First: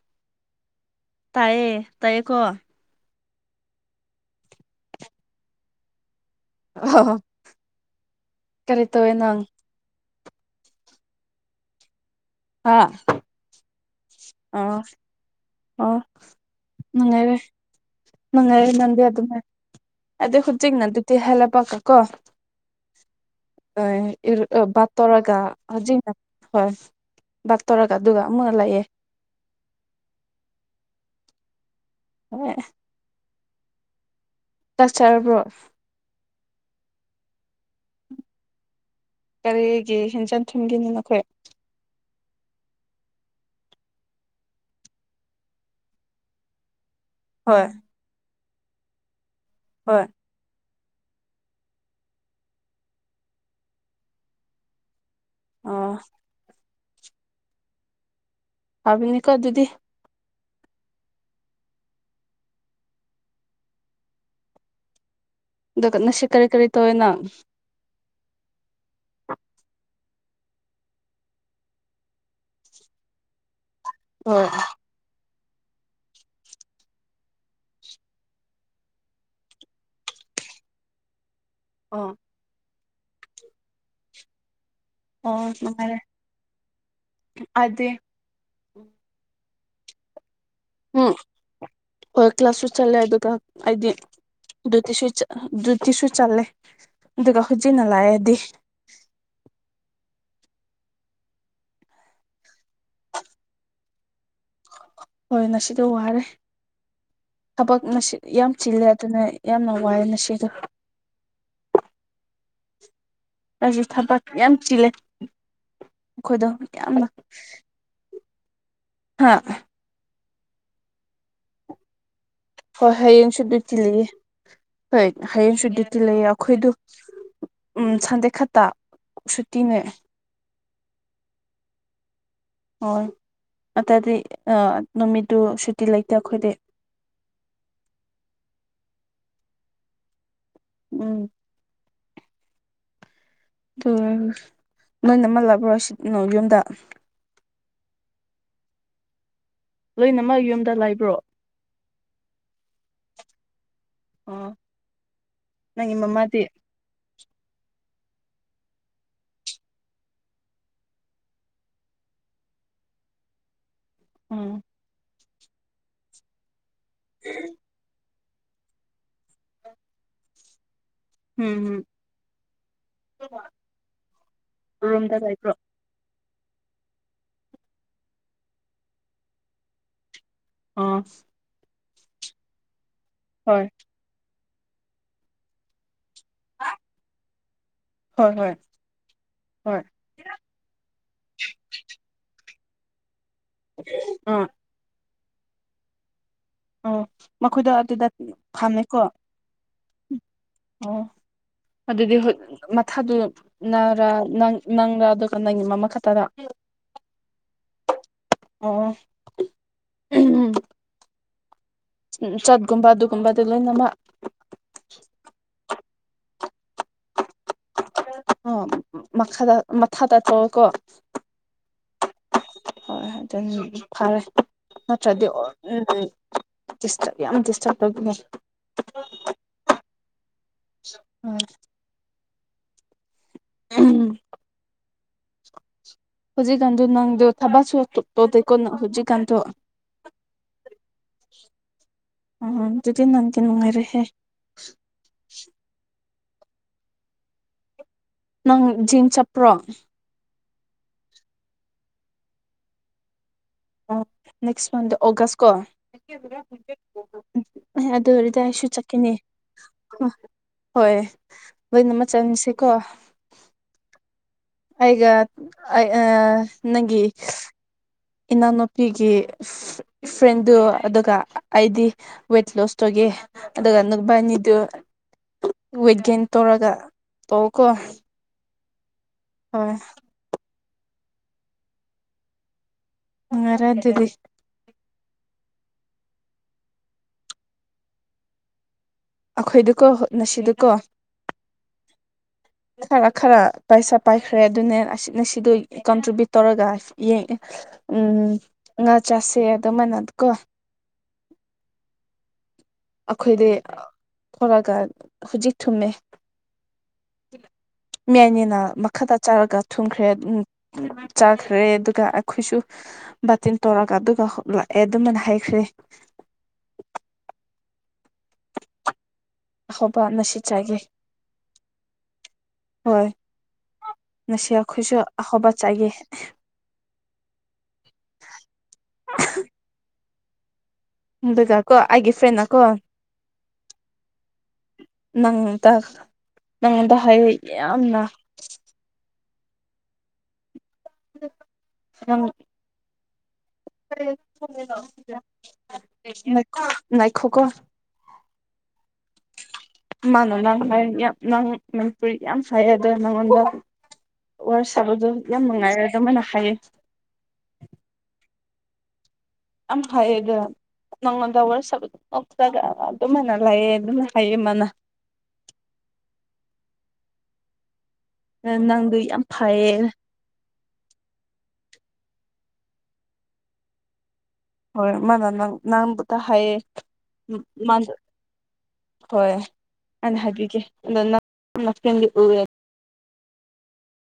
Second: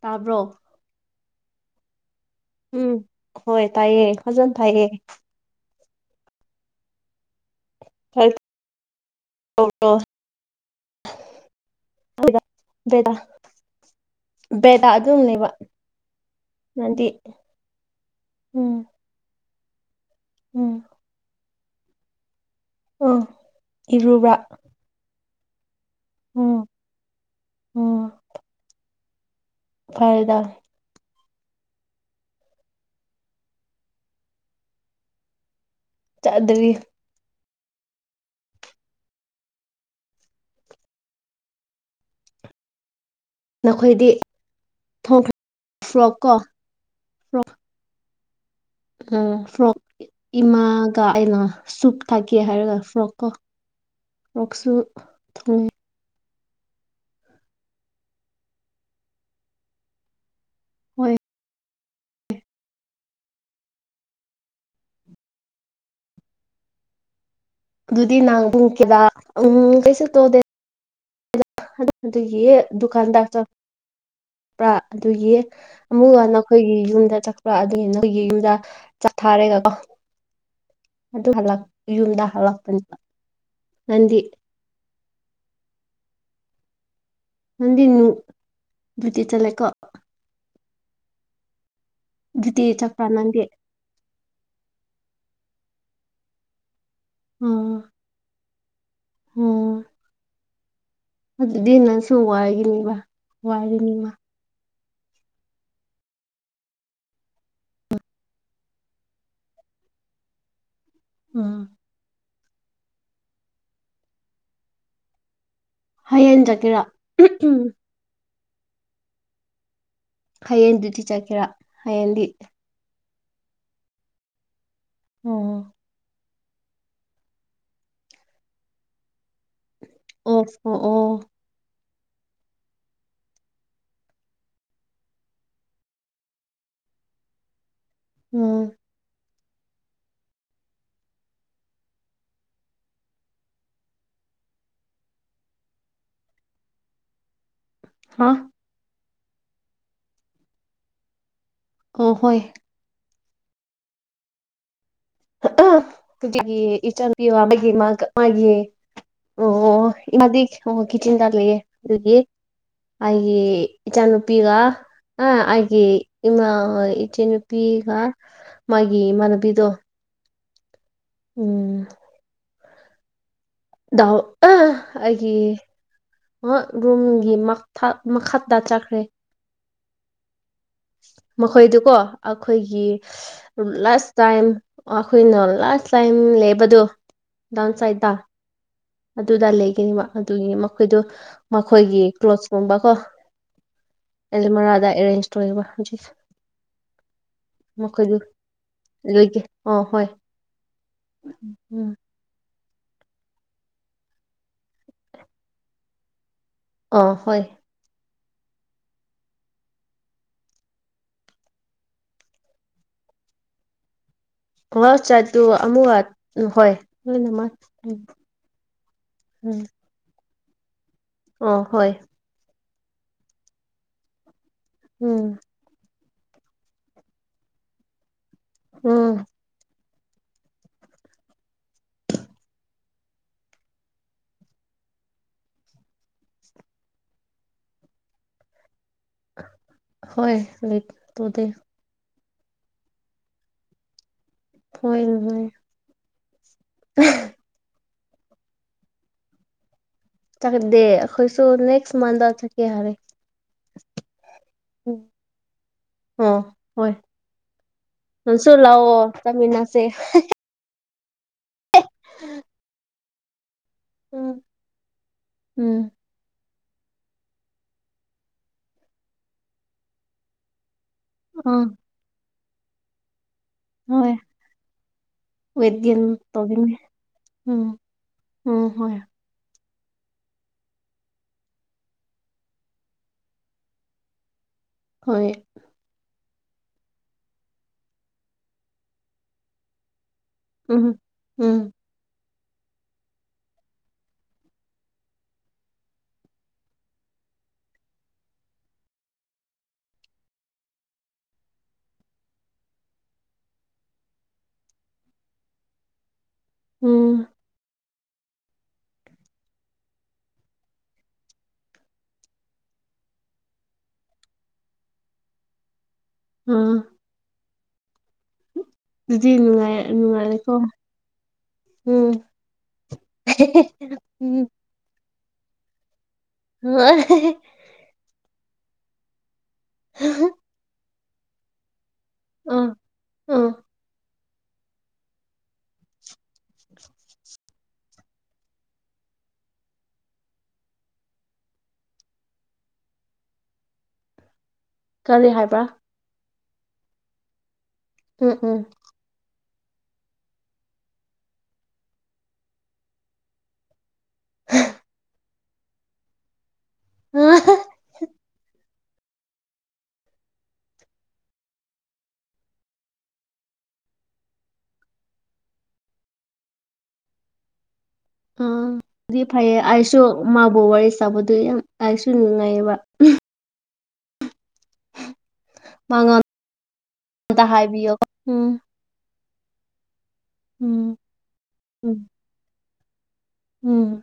ꯇꯥꯕ꯭ꯔꯣ ꯇꯑꯌꯦ ꯇꯥꯏꯌꯦꯀꯣ ꯎꯝ ꯍꯣꯏ ꯇꯥꯏꯌꯦ ꯐꯖꯅ ꯊꯥꯏꯌꯦ ꯑ ꯀꯔꯤ ꯇꯧꯋꯦ ꯅꯪ ꯍꯥꯥ ꯕꯦꯗꯥ ꯑ ꯕꯦꯗꯥ ꯑꯗꯨꯝ ꯂꯩꯕ ꯑꯣ ꯅꯪꯗꯤ ꯎꯉꯥꯏꯔꯦ ꯃꯉꯥꯏ ꯎꯝ ꯅꯗꯤ ꯑꯗꯨ ꯑꯗꯨꯝ ꯑꯗ ꯎꯝ ꯍꯧꯣꯏꯖꯤꯛꯅ ꯑꯗꯨꯗꯤ ꯍꯥꯏꯂ ꯄꯀ ꯀꯣ ꯎꯝ ꯑ ꯏꯔꯨꯕ꯭ꯔꯥ ꯏꯔ ꯇꯔꯒꯖꯤ ꯎꯝ ꯍꯣꯏ ꯥꯛ ꯇꯧꯔꯒ ꯑꯗꯨꯒ ꯑꯃꯨꯛꯀ ꯂꯥꯛꯑꯦ ꯐꯥꯏꯗ ꯍ ꯆꯠ ꯆꯔꯕ꯭ꯔꯣ ꯆꯥꯗꯕꯤ ꯀꯔꯤꯒꯤ ꯍꯦꯟꯖꯟ ꯊꯨꯝꯒꯤꯅꯤ ꯅꯈꯣꯏ ꯅꯈꯣꯏꯗꯤ ꯊꯣꯡꯈ꯭ꯔꯦ ꯐ꯭ꯂꯣꯞ ꯀꯣ ꯐ꯭ꯔꯣꯛ ꯍꯣꯏ ꯎꯝ ꯐ꯭ꯔ ꯍꯣꯏ ꯏꯃ ꯀ ꯑꯩꯅ ꯁꯨꯠ ꯊꯥꯀꯦ ꯍꯥꯏꯔꯒ ꯐ꯭ꯔꯣꯛꯀꯣ ꯐ꯭ꯔꯣꯛꯁꯨ ꯊꯂ ꯑꯣ ꯍꯥꯏꯕꯅꯤꯀꯣ ꯑꯗꯨꯗꯤ ꯍꯣꯏ ꯑꯗꯨꯒ ꯅꯁꯤ ꯀꯔꯤ ꯀꯔꯤ ꯇꯧꯋꯦꯅ ꯑꯗꯨꯗꯤ ꯅꯍꯥꯟ ꯄꯨꯡ ꯀꯦꯗ ꯎꯝ ꯀꯩꯁꯨꯛꯇꯣꯗꯦ ꯑꯗꯨꯒꯤ ꯍꯣꯏ ꯗꯨꯀꯥꯟꯗꯥꯛ꯭ꯔꯥ ꯑꯗꯨꯒꯤ ꯑꯃꯨꯛꯀ ꯅꯈꯣꯏꯒꯤ ꯌꯨꯝꯗ ꯆꯠꯄ ꯑꯗꯨꯒꯤ ꯅꯈꯣꯏꯒꯤ ꯌꯨꯝꯗ ꯆꯠꯊꯥꯔꯦꯒꯀꯣ ꯑꯗꯨ ꯑꯣ ꯌꯨꯝꯗ ꯍꯜꯂꯛꯄꯅꯦꯕ ꯅꯪꯗꯤ ꯑꯣ ꯁꯔꯦ ꯅꯗꯤꯅꯨ ꯨꯇꯤ ꯆꯂꯀꯣ ꯎꯝ ꯍꯣꯏ ꯗ꯭ꯌꯨꯇꯤ ꯀ꯭ꯂꯥꯁꯁꯨ ꯆꯠꯂꯦ ꯆꯠꯄ꯭ꯔꯥ ꯑꯗꯨꯒ ꯅꯪꯗꯤ ꯍꯥꯏꯗꯤ ꯑꯗꯨꯗꯤꯁꯨ ꯑꯗꯨꯗꯤꯁꯨ ꯆꯜꯂꯦ ꯑꯗꯨꯒ ꯍꯧꯖꯤꯟꯅ ꯂꯥꯛꯑꯗꯤ ꯍ ꯑꯗꯨꯗꯤ ꯅꯪꯁꯨ ꯋꯥꯒꯤꯅꯤꯕ ꯋꯥꯒꯤꯅꯤꯃ ꯍꯣꯏ ꯉꯁꯤꯗꯤ ꯋꯥꯔꯦ ꯊꯕꯛ ꯌꯥꯝ ꯆꯤꯜꯂꯦ ꯑꯗꯨꯅ ꯌꯥꯝꯅ ꯋꯥꯏꯑꯦ ꯃꯁꯤꯗꯣ ꯑꯥ ꯔꯁꯤ ꯊꯕ ꯌꯥꯝ ꯆꯤꯜꯂꯦ ꯍꯌꯦꯡ ꯑꯩꯈꯣꯏꯗꯣ ꯆꯒꯦꯔꯥ ꯌꯥꯝꯅ ꯎꯝ ꯍꯥ ꯍꯌꯦꯡꯗꯨꯗꯤꯤ ꯆꯠꯀꯦꯔꯥ ꯍꯌꯦꯡꯗꯤ ꯍꯌꯦꯡ ꯁꯨ ꯇꯤꯜꯂꯤ ꯍꯣꯏ ꯍꯌꯦꯡ ꯎꯝ ꯁꯨ ꯇꯤꯜꯂꯤ ꯑꯩꯈꯣꯏꯗ ꯎꯝ ꯁꯟꯗꯦ ꯈꯛꯇ ꯁꯨꯇꯤꯅꯦ ꯑꯣ ꯑꯣ ꯑꯣ ꯍꯣꯏ ꯑꯗꯨꯗꯤ ꯅꯨꯃꯤꯠꯇꯨ ꯁꯨꯇꯤ ꯂꯩꯇꯦ ꯑꯩꯈꯣꯏꯗꯤ ꯎꯝ ꯎꯝ ꯑꯗꯨ ꯅꯣꯏ ꯅꯃꯜꯂꯕ꯭ꯔꯣ ꯁꯤꯅ ꯌꯨꯝꯗ ꯍꯥ ꯂꯣꯏꯅꯃꯛ ꯌꯨꯝꯗ ꯂꯥꯏꯕ꯭ꯔꯣ ꯑꯣ ꯍꯣꯏ ꯑꯣ ꯑ ꯅꯪꯒꯤ ꯃꯃꯥꯗꯤ ꯍꯧꯒꯤ ꯏꯆ ꯄ ꯃꯥ ꯃꯥꯒꯤ ꯑꯣ ꯃꯗꯤ ꯑꯣ ꯀꯤꯆꯟꯗ ꯂꯩꯑꯦ ꯑꯗꯨꯒꯤ ꯍꯥꯏꯦ ꯎꯝ ꯏꯆꯥꯅꯨꯄꯤꯒ ꯑꯩꯒꯤ ꯏꯃꯥ ꯏꯆ ꯅꯨꯨꯄꯤꯒ ꯃꯥꯒꯤ ꯃꯅꯕꯤꯗꯨꯣ ꯎꯝ ꯍꯝ ꯎ ꯑ ꯍꯥꯏꯦ ꯔꯨꯝꯒꯤ ꯃꯈꯥꯛꯇ ꯆꯥꯈ꯭ꯔꯦ ꯑꯥ ꯃꯈꯣꯏꯗꯨꯀꯣ ꯑꯩꯈꯣꯏꯒꯤ ꯍꯣꯏ ꯂꯥꯁ ꯇꯥꯏꯝ ꯑꯩꯈꯣꯏꯅ ꯂꯥꯁ ꯇꯥꯏꯝ ꯂꯩꯕꯗꯣ ꯗꯥꯎꯟ ꯁꯥꯏꯠꯇ ꯍꯣꯏ ꯍꯣꯏ ꯑꯗꯨꯗꯥ ꯍꯣꯏ ꯂꯩꯒꯅꯤꯕ ꯑꯗꯨꯒꯤ ꯃꯈꯣꯏꯗꯣ ꯃꯈꯣꯏꯒꯤ ꯀ꯭ꯂꯣꯠꯁꯀꯨꯝꯕꯀꯣ ꯑꯥ ꯃ ꯑꯗ ꯑꯦꯔꯦꯟꯖ ꯑꯣꯏ ꯎꯝ ꯃꯈꯣꯏꯗꯣ ꯑꯗꯨꯗ ꯐꯥꯝꯃꯦꯀꯣ ꯂꯣꯏꯒꯦ ꯑꯣ ꯍꯣꯏ ꯎꯝ ꯑꯣ ꯎꯝ ꯑꯗꯨꯗꯤ ꯍ ꯃꯊꯥꯗꯨ ꯅꯔ ꯅꯪꯔ ꯑꯗꯨꯒ ꯅꯪꯒꯤ ꯃꯃꯥ ꯈꯛꯇꯗ ꯑ ꯍꯣꯏ ꯑꯣꯝ ꯎ ꯆꯠꯀꯨꯝꯕ ꯑꯗꯨꯒꯨꯝꯕꯗꯤ ꯂꯣꯏꯅꯃꯛ ꯍꯣꯏ ꯆꯠꯠꯇꯨ ꯑꯃꯨ ꯍꯣꯏ ꯂꯣꯏꯅꯃꯛ ꯎꯝ ꯑꯣ ꯃꯈꯥꯗ ꯃꯊꯥ ꯇꯥꯊꯣꯛꯑꯣꯀꯣ ꯑ ꯍꯣꯏ ꯍꯣꯏ ꯑꯗꯨ ꯐꯔꯦ ꯅꯠꯇ꯭ꯔꯗꯤ ꯎꯝ ꯎ ꯗꯤꯁꯇꯔꯕ ꯌꯥꯝ ꯗꯤꯁꯇꯔꯕ ꯇꯅꯦ ꯑꯝ ꯎꯝ ꯎꯝ ꯍꯧꯖꯤꯛꯟꯗ ꯅꯪꯗꯨꯣ ꯊꯕꯁꯨ ꯇꯣꯀꯣ ꯍꯧꯖꯤꯛ ꯍꯣꯏ ꯇꯣꯗꯤ ꯑ ꯑꯗꯨꯗꯤ ꯅ ꯇꯅꯅꯨꯡꯉꯔꯦꯦ ꯍꯣꯏꯅ ꯍꯣꯏ [inaudible] ꯅꯪ ꯖꯤꯟ ꯆꯞꯄ꯭ꯔꯣ ꯗꯦꯈꯣꯏꯁꯨ ꯅꯦꯛꯁ ꯃꯥꯟꯊ ꯊꯦ ꯍꯥꯏꯔꯦ ꯅꯦꯛꯁ ꯃꯟꯦ ꯎꯝ ꯑꯣꯒꯁꯀꯣ ꯑꯣ ꯍꯣꯏ ꯑꯗꯨ ꯑꯣꯏꯔꯗꯤ ꯅꯪꯁꯨ ꯑꯩꯁꯨ ꯂꯥꯛꯑꯣ ꯆꯠꯀꯅꯤ ꯆꯠꯃꯤꯟꯅꯁꯦ ꯑ ꯍꯣꯏ ꯂꯣꯏꯅ ꯑꯃ ꯆꯪꯁꯤꯀꯣ ꯎꯝ ꯑꯩꯒ ꯑ ꯎꯝ ꯅꯪꯒꯤ ꯏꯅꯥꯎꯅꯨꯄꯤꯒꯤ ꯐ꯭ꯔꯦꯟꯗꯨ ꯑꯗꯨꯒ ꯑꯥ ꯑꯩꯗꯤ ꯋꯦꯠ ꯂꯣꯁ ꯇꯧꯒꯦ ꯑꯗꯨꯒ ꯍꯣꯏ ꯅꯨꯕꯥꯅꯤꯗꯨ ꯋꯦꯠ ꯒꯦꯟ ꯇꯧꯔꯒ ꯇꯧꯀꯣ ꯎꯝ ꯎꯝ ꯍꯣꯏ ꯍꯣꯏ ꯑꯔꯥ ꯑꯗꯨꯗꯤ ꯍꯣꯏ ꯑꯩꯈꯣꯏꯗꯨꯀꯣ ꯉꯁꯤꯗꯨꯀꯣ ꯎꯝ ꯎꯝ ꯈꯔ ꯈꯔ ꯄꯩꯁꯥ ꯄꯥꯏꯈ꯭ꯔꯦ ꯑꯗꯨꯅꯦ ꯑꯁꯅ ꯁꯤꯗꯣ ꯀꯟꯇ꯭ꯔꯤꯕ꯭ꯌꯨꯠ ꯇꯧꯔꯒ ꯌꯦꯡꯉꯦ ꯎꯝ ꯉꯥ ꯆꯁꯦ ꯑꯗꯨ ꯃꯥꯏꯅꯗꯀꯣ ꯑꯩꯈꯣꯏꯗꯤ ꯊꯣꯔꯛꯑꯒ ꯍꯧꯖꯤꯛ ꯊꯨꯝꯃꯦ ꯎꯝ ꯍ ꯃꯏꯅꯤꯅ ꯃꯈꯥꯗ ꯆꯥꯔꯒ ꯊꯨꯝꯈ꯭ꯔꯦ ꯆꯥꯈ꯭ꯔꯦ ꯑꯗꯨꯒ ꯑꯩꯈꯣꯏꯁꯨ ꯕꯥꯆꯤꯟ ꯇꯧꯣꯔꯒ ꯑꯗꯨꯒ ꯂꯥꯛꯑꯦ ꯑꯗꯨꯃꯥꯏꯅ ꯍꯥꯏꯈ꯭ꯔꯦ ꯑꯝ ꯅꯨꯡꯉꯥꯏ ꯑꯍꯣꯕ ꯅꯨꯡꯉꯥꯏꯔꯦꯀꯣ ꯃꯁꯤꯁꯤꯠꯆꯒꯦ ꯎꯝ ꯍꯣꯏ ꯉꯁꯤ ꯑꯩꯈꯣꯏꯁꯨ ꯑꯍꯧꯕ ꯆꯥꯏꯌꯦ ꯑ [unintelligible] ꯖꯀꯣ ꯑꯩꯒꯤ ꯐ꯭ꯔꯦꯟ ꯅꯀꯣ ꯎꯝ ꯎꯝ ꯪ ꯅꯪꯉꯣꯟꯗ ꯍꯥꯏ ꯌꯥꯝꯅ ꯑꯪ ꯀꯔꯤ ꯍꯥꯏꯕ꯭ꯔꯥ ꯉꯏꯈꯣ ꯀꯣ ꯎꯝ ꯎꯝ ꯃꯥꯅ ꯅꯪ ꯐ ꯌꯥꯝ ꯅꯪ ꯃꯅꯤꯄꯨꯔꯤ ꯌꯥꯝ ꯐꯩꯌꯦ ꯑꯗ ꯅꯉꯣꯟꯗ ꯋꯥꯔ ꯁꯥꯕꯗꯣ ꯌꯥꯝ ꯅꯨꯡꯉꯥꯏꯔꯦ ꯑꯗꯨꯃꯥꯏꯅ ꯍꯥꯏꯌꯦ ꯑꯈꯩꯗ ꯅꯪꯉꯣꯟꯗꯋꯥꯔꯁꯖ ꯑꯗꯨꯃꯥꯏꯅ ꯂꯥꯏꯌꯦ ꯑꯗꯨꯝꯅ ꯍꯥꯏꯌꯦ ꯃꯥꯅ [unintelligible] ꯑ ꯅꯪꯗꯨ ꯑꯗꯨꯗꯤ ꯌꯥꯝ ꯐꯩꯌꯦ ꯑꯩꯁꯨ ꯃꯥꯕꯨ ꯋꯥꯔꯤ ꯁꯥꯕꯗꯨ ꯌꯥꯝ ꯂꯥꯏꯁꯨ ꯅꯨꯡꯉꯥꯏꯌꯦꯕ ꯍꯣꯏ ꯃꯥꯅ ꯅꯪ ꯅꯪꯕꯨꯇ ꯃꯉꯣꯟ ꯍꯥꯏꯌꯦ ꯑꯝꯇ ꯃꯥ ꯍꯥꯏꯕꯤꯌꯣ ꯎꯝ ꯍꯣꯏ ꯑꯅ ꯍꯥꯏꯕꯤꯒꯦ ꯎꯝ ꯑꯗꯣ ꯅ ꯐ ꯎꯝ ꯎ ꯎꯝ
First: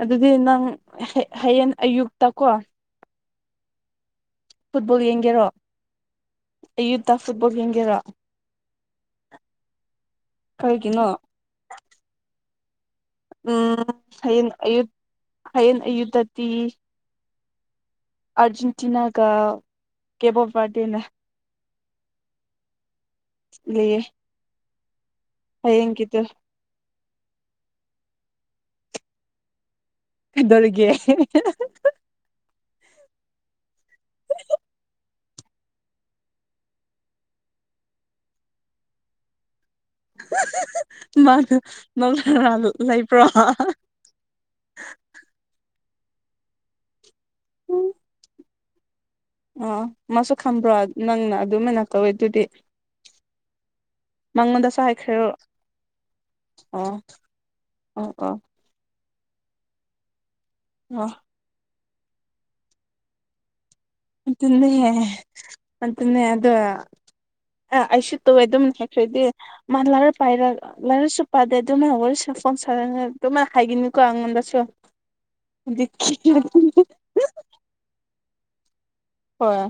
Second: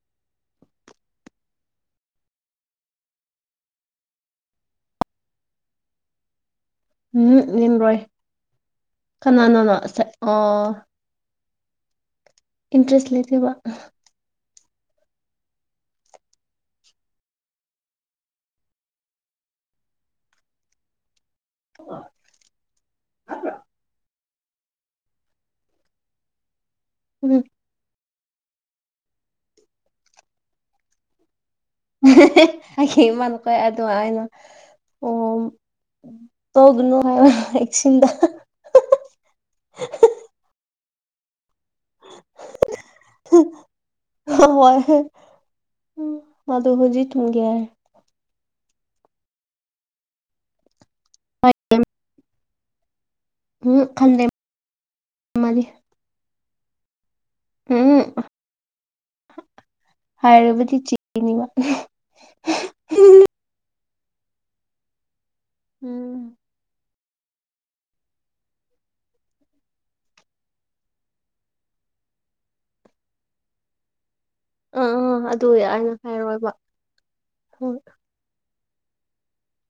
ꯑꯗꯨꯗꯤ ꯅꯪ ꯍꯌꯦꯡ ꯑꯌꯨꯛꯇ ꯀꯣ ꯐꯨꯠꯕꯣꯜ ꯌꯦꯡꯒꯦꯔꯣ ꯑꯌꯨꯇꯥ ꯐꯨꯠꯕꯣꯜ ꯎꯝ ꯌꯦꯡꯒꯦꯔꯥ ꯂꯦꯝꯔꯣꯏ ꯀꯅꯥꯅꯅꯣ ꯑꯣ ꯀꯔꯤꯒꯤꯅꯣ ꯏꯟꯇꯔꯦꯁ ꯂꯩꯇꯕ ꯎꯝ ꯍꯌꯦꯡ ꯑꯌꯨꯛ ꯑꯌꯦꯛ ꯑꯌꯨꯛꯇꯗꯤ ꯑꯔꯖꯦꯟꯇꯅꯥꯒ ꯀꯦꯞꯕꯔ ꯔꯗꯅꯒ [unintelligible] ꯑ꯭ꯔ [unintelligible] ꯍ‌ꯌ‌ꯦꯡꯒꯤꯗꫭ ꯎꯝ ꯀꯩꯗꯧꯔꯤꯒ‌ꯦ ꯍꯃ ꯀꯣꯏ ꯑꯗꯨꯗꯉꯥꯏꯅ [unintelligible] ꯑꯣ ꯇꯒꯅꯅꯨꯡ ꯍꯥ [unintelligible] ꯑ‌ꯦꯛꯁꯤꯟꯗ ꯍ [unintelligible] ꯃꯥꯒ ꯃꯃꯥ ꯂꯩꯕ꯭ꯔꫭ ꯑꯗꯣ ꯍꯧꯖꯤ ꯇꯝꯒꯦꯔ [unintelligible] ꯑꯥ ꯃꯥꯁꯨ ꯈꯝꯕ꯭ꯔꯣ ꯅꯪꯅ ꯍꯥꯏ ꯑꯗꯨꯃꯥꯏꯅ ꯀꯧꯋꯦ ꯑꯗꯨꯗꯤ ꯎꯝ ꯈꯜꯂꯦ ꯃꯉꯣꯟꯗꯁꯨ ꯍꯥꯏꯈ꯭ꯔꯦꯔꯣ ꯃꯥꯗꯤ ꯑꯣ ꯑꯥ ꯎꯝ ꯑꯥ ꯍꯥꯏꯔꯕꯗꯤ ꯑꯣ ꯆꯦꯛꯀꯅꯤ ꯃꯥ ꯃꯟꯅꯅꯦ ꯎꯝ ꯃꯗꯨꯅꯦ ꯑꯗ [unintelligible] ꯑ ꯑꯩꯁꯨ ꯇꯧꯋꯦ ꯑꯗꯨꯝ ꯍꯥꯏꯈ꯭ꯔꯗꯤ ꯃꯥ ꯂꯥꯏꯔꯤꯛ ꯄꯥꯏꯔ ꯂꯥꯏꯔꯤꯛꯁꯨ ꯄꯥꯗꯦ ꯑꯗꯨꯝ ꯃꯋꯥꯔꯤ ꯁꯐꯝ ꯑꯗꯨꯝꯃꯥꯏ ꯍꯥꯏꯒꯅꯨꯀꫭ ꯑꯩꯉꫭꯟꯗꯥ ꯑꯆꯥ ꯑꯥ ꯑꯥ ꯑꯗꯨ ꯑꯩꯅ ꯍꯥꯏꯔꯣꯏꯕ [unintelligible] ꯍꯣꯏ ꯍꯣꯏ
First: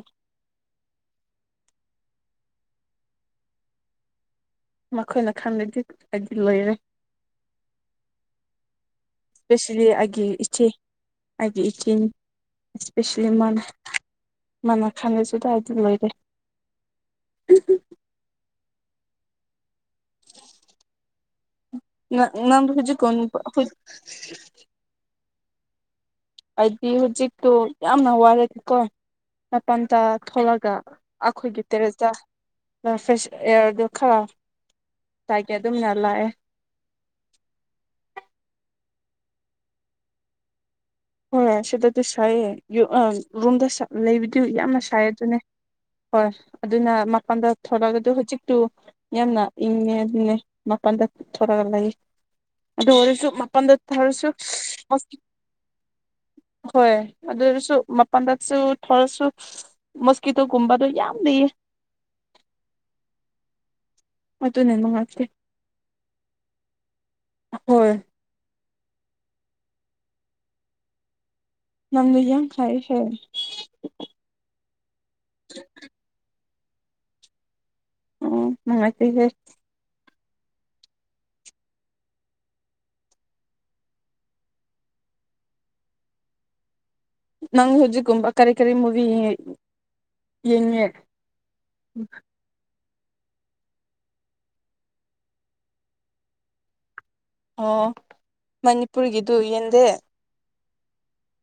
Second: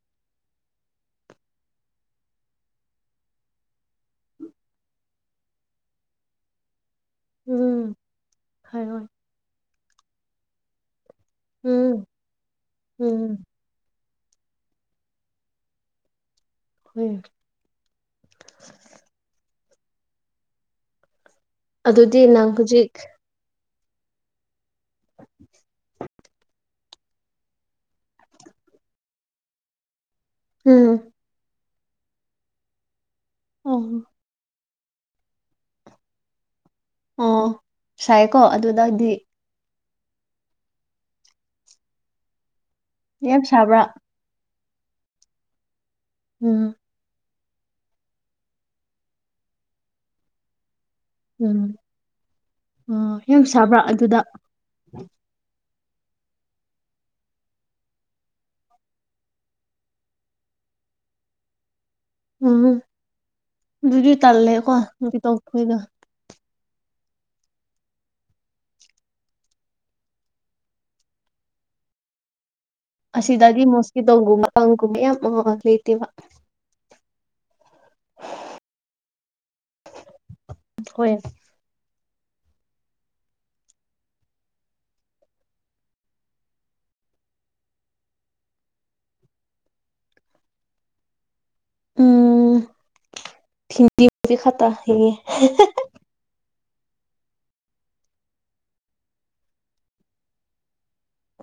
ꯃꯈꯣꯏꯅ ꯈꯟꯉꯥꯗꯤ ꯑꯩꯗꯤ ꯂꯣꯏꯔꯦ ꯎꯝ ꯍꯥꯏꯔꫭꯏ ꯏꯁꯄꯦꯁꯦꯜꯂꯤ ꯑꯒꯤ ꯏꯆꯦ ꯑꯒꯤ ꯎꯝ ꯏꯆꯦꯅꯤ ꯏꯁꯄꯦꯁꯦꯜꯂꯤ ꯎꯝ ꯃꯥꯅ ꯃꯅ ꯈꯪꯉꯁꯨ ꯑꯗꯥꯏꯗꯥ ꯂꯣꯏꯔꯦ ꯍꯣꯏ ꯑꯗꯨꯗꯤ ꯅꯪ ꯅꯪꯗꯨ ꯍꯧꯖꯤꯛ ꯀꯣꯟ ꯑꯈꫭꯏ ꯍꯥꯏꯗꯤ ꯍꯧꯖꯤꯛꯇꯣ ꯌꯥꯝꯅ ꯋꯥꯔ‌ꯦꯕꯀꯣ ꯃꯄꯥꯟꯗ ꯊꯣꯛꯂꯒ ꯎꯝ ꯑꯩꯈꯣꯏꯒꯤ ꯇꯦꯔꯦꯁꯇ ꯐ꯭ꯔꯦꯁ ꯑꯣ ꯑꯦꯌꯥꯔꯗꯣ ꯈꯔ ꯇꯥꯏꯀꯦ ꯑꯗꯨꯝꯅ ꯂꯥꯛꯑꯦ ꯑꯣ ꯁꯥꯏꯀꯣ ꯑꯗꯨꯗꯗꯤ ꯍꯣꯏ ꯁꯤꯗꯗꯤ ꯁꯥꯏꯌ‌ꯦ ꯌꯥꯝ ꯔꯨꯝꯗ ꯁꯥꯕ꯭ꯔꯥ ꯂꯩꯕꯗꯤ ꯌꯥꯝꯅ ꯁꯥꯏ ꯑꯗꯨꯅꯦ ꯍꯣꯏ ꯎꯝ ꯑꯗꯨꯅ ꯃꯄꯜꯗ ꯊꯣꯔꯛꯒ ꯑꯗꯨ ꯍꯧꯖꯤꯛꯇꯨ ꯌꯥꯝꯅ ꯏꯪꯉꯦ ꯑꯗꯨꯅꯦ ꯃ ꯃꯄꯜꯗ ꯎꯝ ꯊꯣꯔꯛꯑꯒ ꯂꯩ ꯑꯗꯨ ꯑꯣ ꯑꯣꯏꯔꯁꯨ ꯌꯥꯝ ꯃꯥꯄꯜꯗ ꯁꯥꯕ꯭ꯔꯥ ꯑꯗꯨꯗ ꯊꯥꯔꯁꯨ ꯍꫭꯁ [inaudible] ꯍꯣꯏ ꯑꯗꯨꯔꯁꯨ ꯃꯄꯜꯗꯁꯨ ꯊꯣꯔꯁꯨ ꯃꯣꯁꯀꯤꯇꯣꯒꯨꯝꯕꯗꯣ ꯌꯥꯝ ꯂꯩꯌꯦ ꯎꯝ ꯑꯗꯨꯗꯤ ꯇꯜꯂꯦꯀꯣ ꯑꯗꯨꯅ ꯑꯗꯨꯗꯤ ꯅꯨꯡꯉꯥꯏꯇꯦ ꯇꯧꯗꫭꯏꯁ‌ꯦ ꯍꯣꯏ ꯅꯪꯒ ꯌꯥꯡ ꯑꯁꯤꯗꯗꯤ ꯃꯣꯁꯀꯤꯇꯣ ꯒꯨꯝꯕ ꯀꯥꯡ ꯒꯝꯕ ꯌꯥꯝ ꯂꯩꯇꯦꯕ ꯑꯣ ꯅꯨꯉꯥꯏꯇ‌ꯦ ꯍ‌ꯦ ꯍꯣꯏ ꯅꯪ ꯍꯧꯖꯤꯛꯀꯨꯝꯕ ꯀꯔꯤ ꯀꯔꯤ ꯃꯨꯚ ꯌꯦꯡꯉꯦ ꯎꯝ [unintelligible] ꯊꯗꯤ ꯈꯇꯥ ꯍꯒ [unintelligible] ꯑꯣ ꯃꯅꯤꯄꯨꯔꯤꯒꯤꯗꯨ ꯌꯦꯟꯗꯦ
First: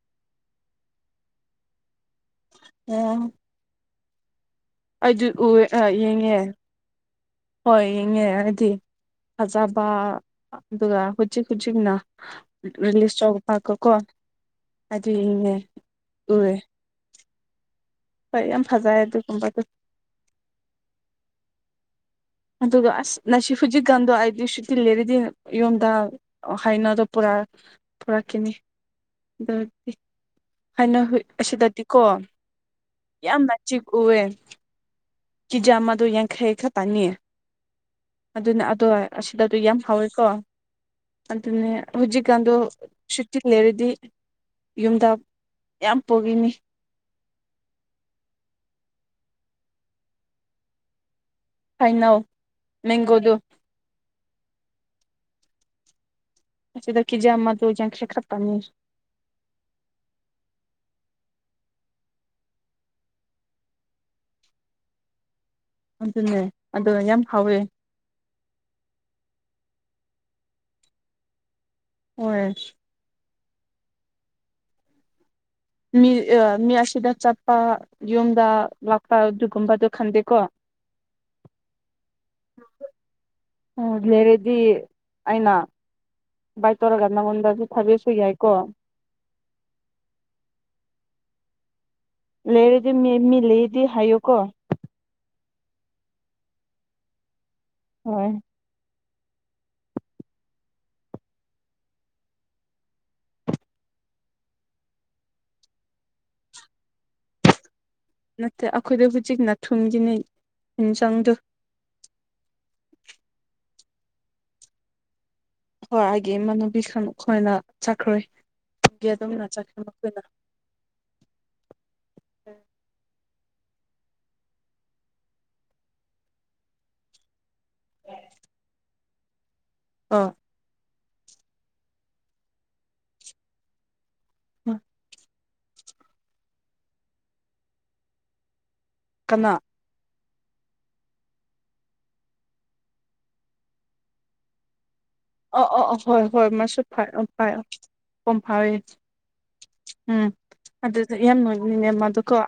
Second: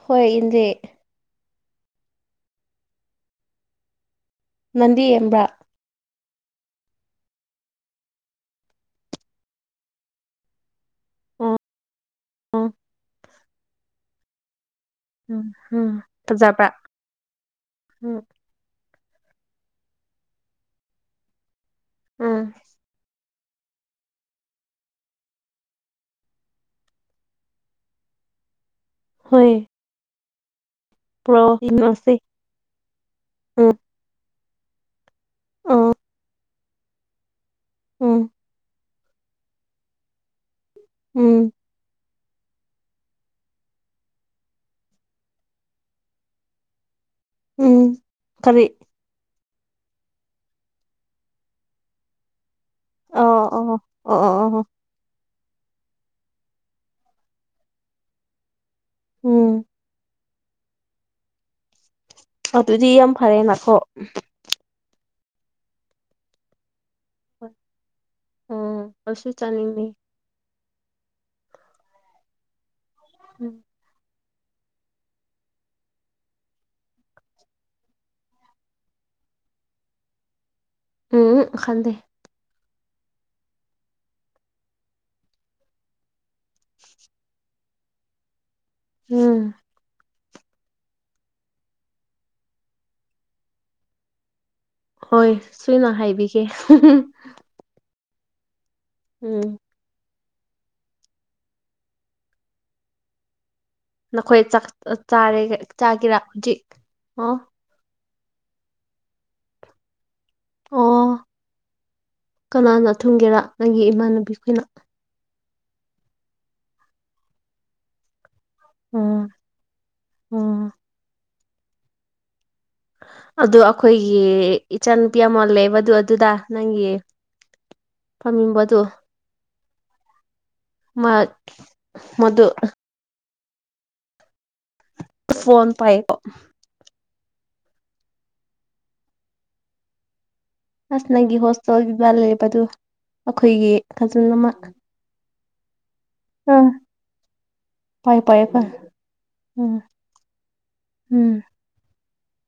ꯍꯣꯏ ꯌ‌ꯦꯟꯗ‌ꯦ ꯎꯝ ꯅꯪꯗꯤ ꯑꯩꯖꯨ ꯌꯦꯡꯕ꯭ꯔꯥ ꯎ‌ ꯑꯥ ꯌꯦꯡꯉꯦ ꯍꯣꯏ ꯌꯦꯡꯉꯦ ꯍꯥꯏꯗꯤ ꯐꯖꯕ ꯑꯗꯨꯒ ꯍꯧꯨꯖꯤꯛ ꯍꯧꯨꯖꯤꯛꯅ ꯎꯝ ꯔꯤꯂꯤꯁ ꯇ ꯄꯥꯛꯀꯣꯀꯣ ꯎꯝ ꯎꯝ ꯎꯔꯦ ꯐꯖꯥꯕ꯭ꯔ ꯍꯣꯏ ꯌꯥꯝ ꯐꯖꯩ ꯑꯗꯨꯒꯨꯝꯕꯗꯣ ꯎꯝ ꯑꯗꯨꯒ ꯑꯁ ꯉꯁꯤ ꯍꯧꯖꯤꯛꯀꯥꯟꯗꯣ ꯑꯩꯗꯤ ꯁꯨꯇꯤ ꯂꯩꯔꯗꯤ ꯌꯨꯝꯗ ꯍꯥꯏꯅꯗꯣ ꯄꯨꯔꯛꯈꯤꯅꯤ ꯗ ꯍꯣꯏ ꯍꯥꯏꯅ ꯍꯏ ꯄ꯭ꯔꯣ ꯑꯁꯤꯗꯗꯤꯀꯣ ꯌꯦꯡꯉꯁꯤ ꯌꯥꯝꯅ ꯎꯝ ꯆꯤꯛ ꯎꯑꯦ ꯀꯤ ꯖꯤ ꯑꯥ ꯑꯃꯗꯣ ꯌꯥꯡꯈꯩ ꯈ ꯇꯥꯅꯤꯌꯦ ꯎꯝ ꯑꯗꯨꯅ ꯑꯗꯣ ꯑꯁꯤꯗ ꯑꯗꯨ ꯌꯥꯝ ꯍꯥꯎꯋꯦꯀꯣ ꯎꯝ ꯑꯗꯨꯅꯦ ꯍꯧꯖꯤꯛ ꯏꯀꯥꯟꯗꯣ ꯁꯨꯛꯇꯤ ꯂꯩꯔꯗꯤ ꯌꯨꯝꯗ ꯌꯥꯝ ꯄꯣꯛꯈꯤꯅꯤ ꯎꯝ ꯈꯔꯤ ꯐꯥꯏꯅꯜ ꯑꯣ ꯑꯣ ꯑꯣ ꯆꯦꯗꯀꯤꯖꯃꯥꯗꯣ ꯌꯥ ꯈꯔꯄꯅꯤꯔ ꯎꯝ ꯑꯗꯨꯗꯤ ꯌꯥꯝ ꯐꯔꯦ ꯅꯅꯥꯈꯣ ꯑꯗꯨꯅꯦ ꯑꯗꯣ ꯌꯥꯝ ꯍꯥꯎꯋꯦ ꯑ ꯑꯁꯤꯁꯨ ꯆꯅꯤ ꯃ ꯑꯣ ꯎꯝ ꯃꯤ ꯃꯤ ꯑꯁꯤꯗ ꯆꯠꯄ ꯌꯨꯝꯗ ꯂꯥꯛꯄ ꯑꯗꯨꯒꯨꯝꯕꯗ ꯈꯟꯗꯦꯀꯣ ꯎꯝ ꯈꯪꯗꯦ ꯎ ꯂꯩꯔꯦꯗꯤ ꯑꯩꯅ ꯚꯕꯥꯏ ꯇꯧꯔꯒ ꯅꯪꯉꯣꯟꯗꯁꯨ ꯊꯥꯕꯤꯁꯨ ꯌꯥꯏꯀꯣ ꯎꯝ ꯂꯩꯔꯗꯤ ꯃꯤ ꯂꯩꯔꯗꯤ ꯍꯥꯏꯌꯨꯀꯣ ꯍꯣꯏ ꯁꯣꯏꯅ ꯍꯥꯏꯕꯤꯒꯦ ꯍꯣꯏ ꯎꯝ ꯅꯈꯣꯏꯔ ꯆꯥꯒꯦꯔꯥ ꯍꯧꯖꯤꯛ ꯑꯣ ꯅꯠꯇ ꯑꯩꯈꯣꯏꯗ ꯍꯧꯖꯤꯛ ꯅꯥꯊꯨꯝꯒꯤꯅꯤ ꯑꯣ ꯌꯦꯟꯁꯥꯡꯗ ꯀꯅꯥꯅ ꯊꯨꯡꯒꯦꯔꯥ ꯅꯪꯒꯤ ꯏꯃꯥꯟꯅꯨꯕꯤ ꯑꯩꯈꯣꯏꯅ ꯍꯣꯏ ꯑꯩꯒꯤ ꯏꯃꯥꯟꯅꯨꯕꯤ ꯈ ꯑꯣꯏꯅ ꯆꯠꯈ꯭ꯔꯣꯏ ꯒ ꯎꯝ ꯑꯗꯨꯝ ꯅꯅꯥꯆꯥ ꯈ ꯑꯃꯈꯗ ꯎꯝ ꯑꯣꯏꯅ ꯑꯗꯨ ꯑꯩꯈꯣꯏꯒꯤ ꯏꯆꯥ ꯅꯨꯨꯄꯤ ꯑꯃꯜꯂꯕꯗꯨ ꯑꯗꯨꯗ ꯅꯪꯒꯤ ꯐꯃꯤꯝꯕ ꯑꯗꯨ ꯑꯥ ꯃ ꯃꯗꯨ ꯎꯝ ꯐꯣꯟ ꯄꯌꯦ ꯀꯅꯥ ꯑꯁ ꯅꯪꯒꯤ ꯍꯣꯁꯇꯦꯜ ꯕꯥ ꯂꯩꯕꯗꯨ ꯑꯩꯈꯣꯏꯒꯤ ꯈꯖꯟ ꯑꯃ ꯑ ꯑ ꯍꯣꯏ ꯍꯣꯏ ꯑ ꯃꯁꯨ ꯐ ꯐꯔ ꯄꯥꯏ ꯄꯝ ꯄꯥꯏ ꯄꯥꯏ ꯐꯥꯎꯋꯦ ꯎꯝ ꯎꯝ ꯑꯗꯨꯗ ꯎꯝ ꯌꯦꯃꯅꯦ ꯃ ꯑꯗꯨ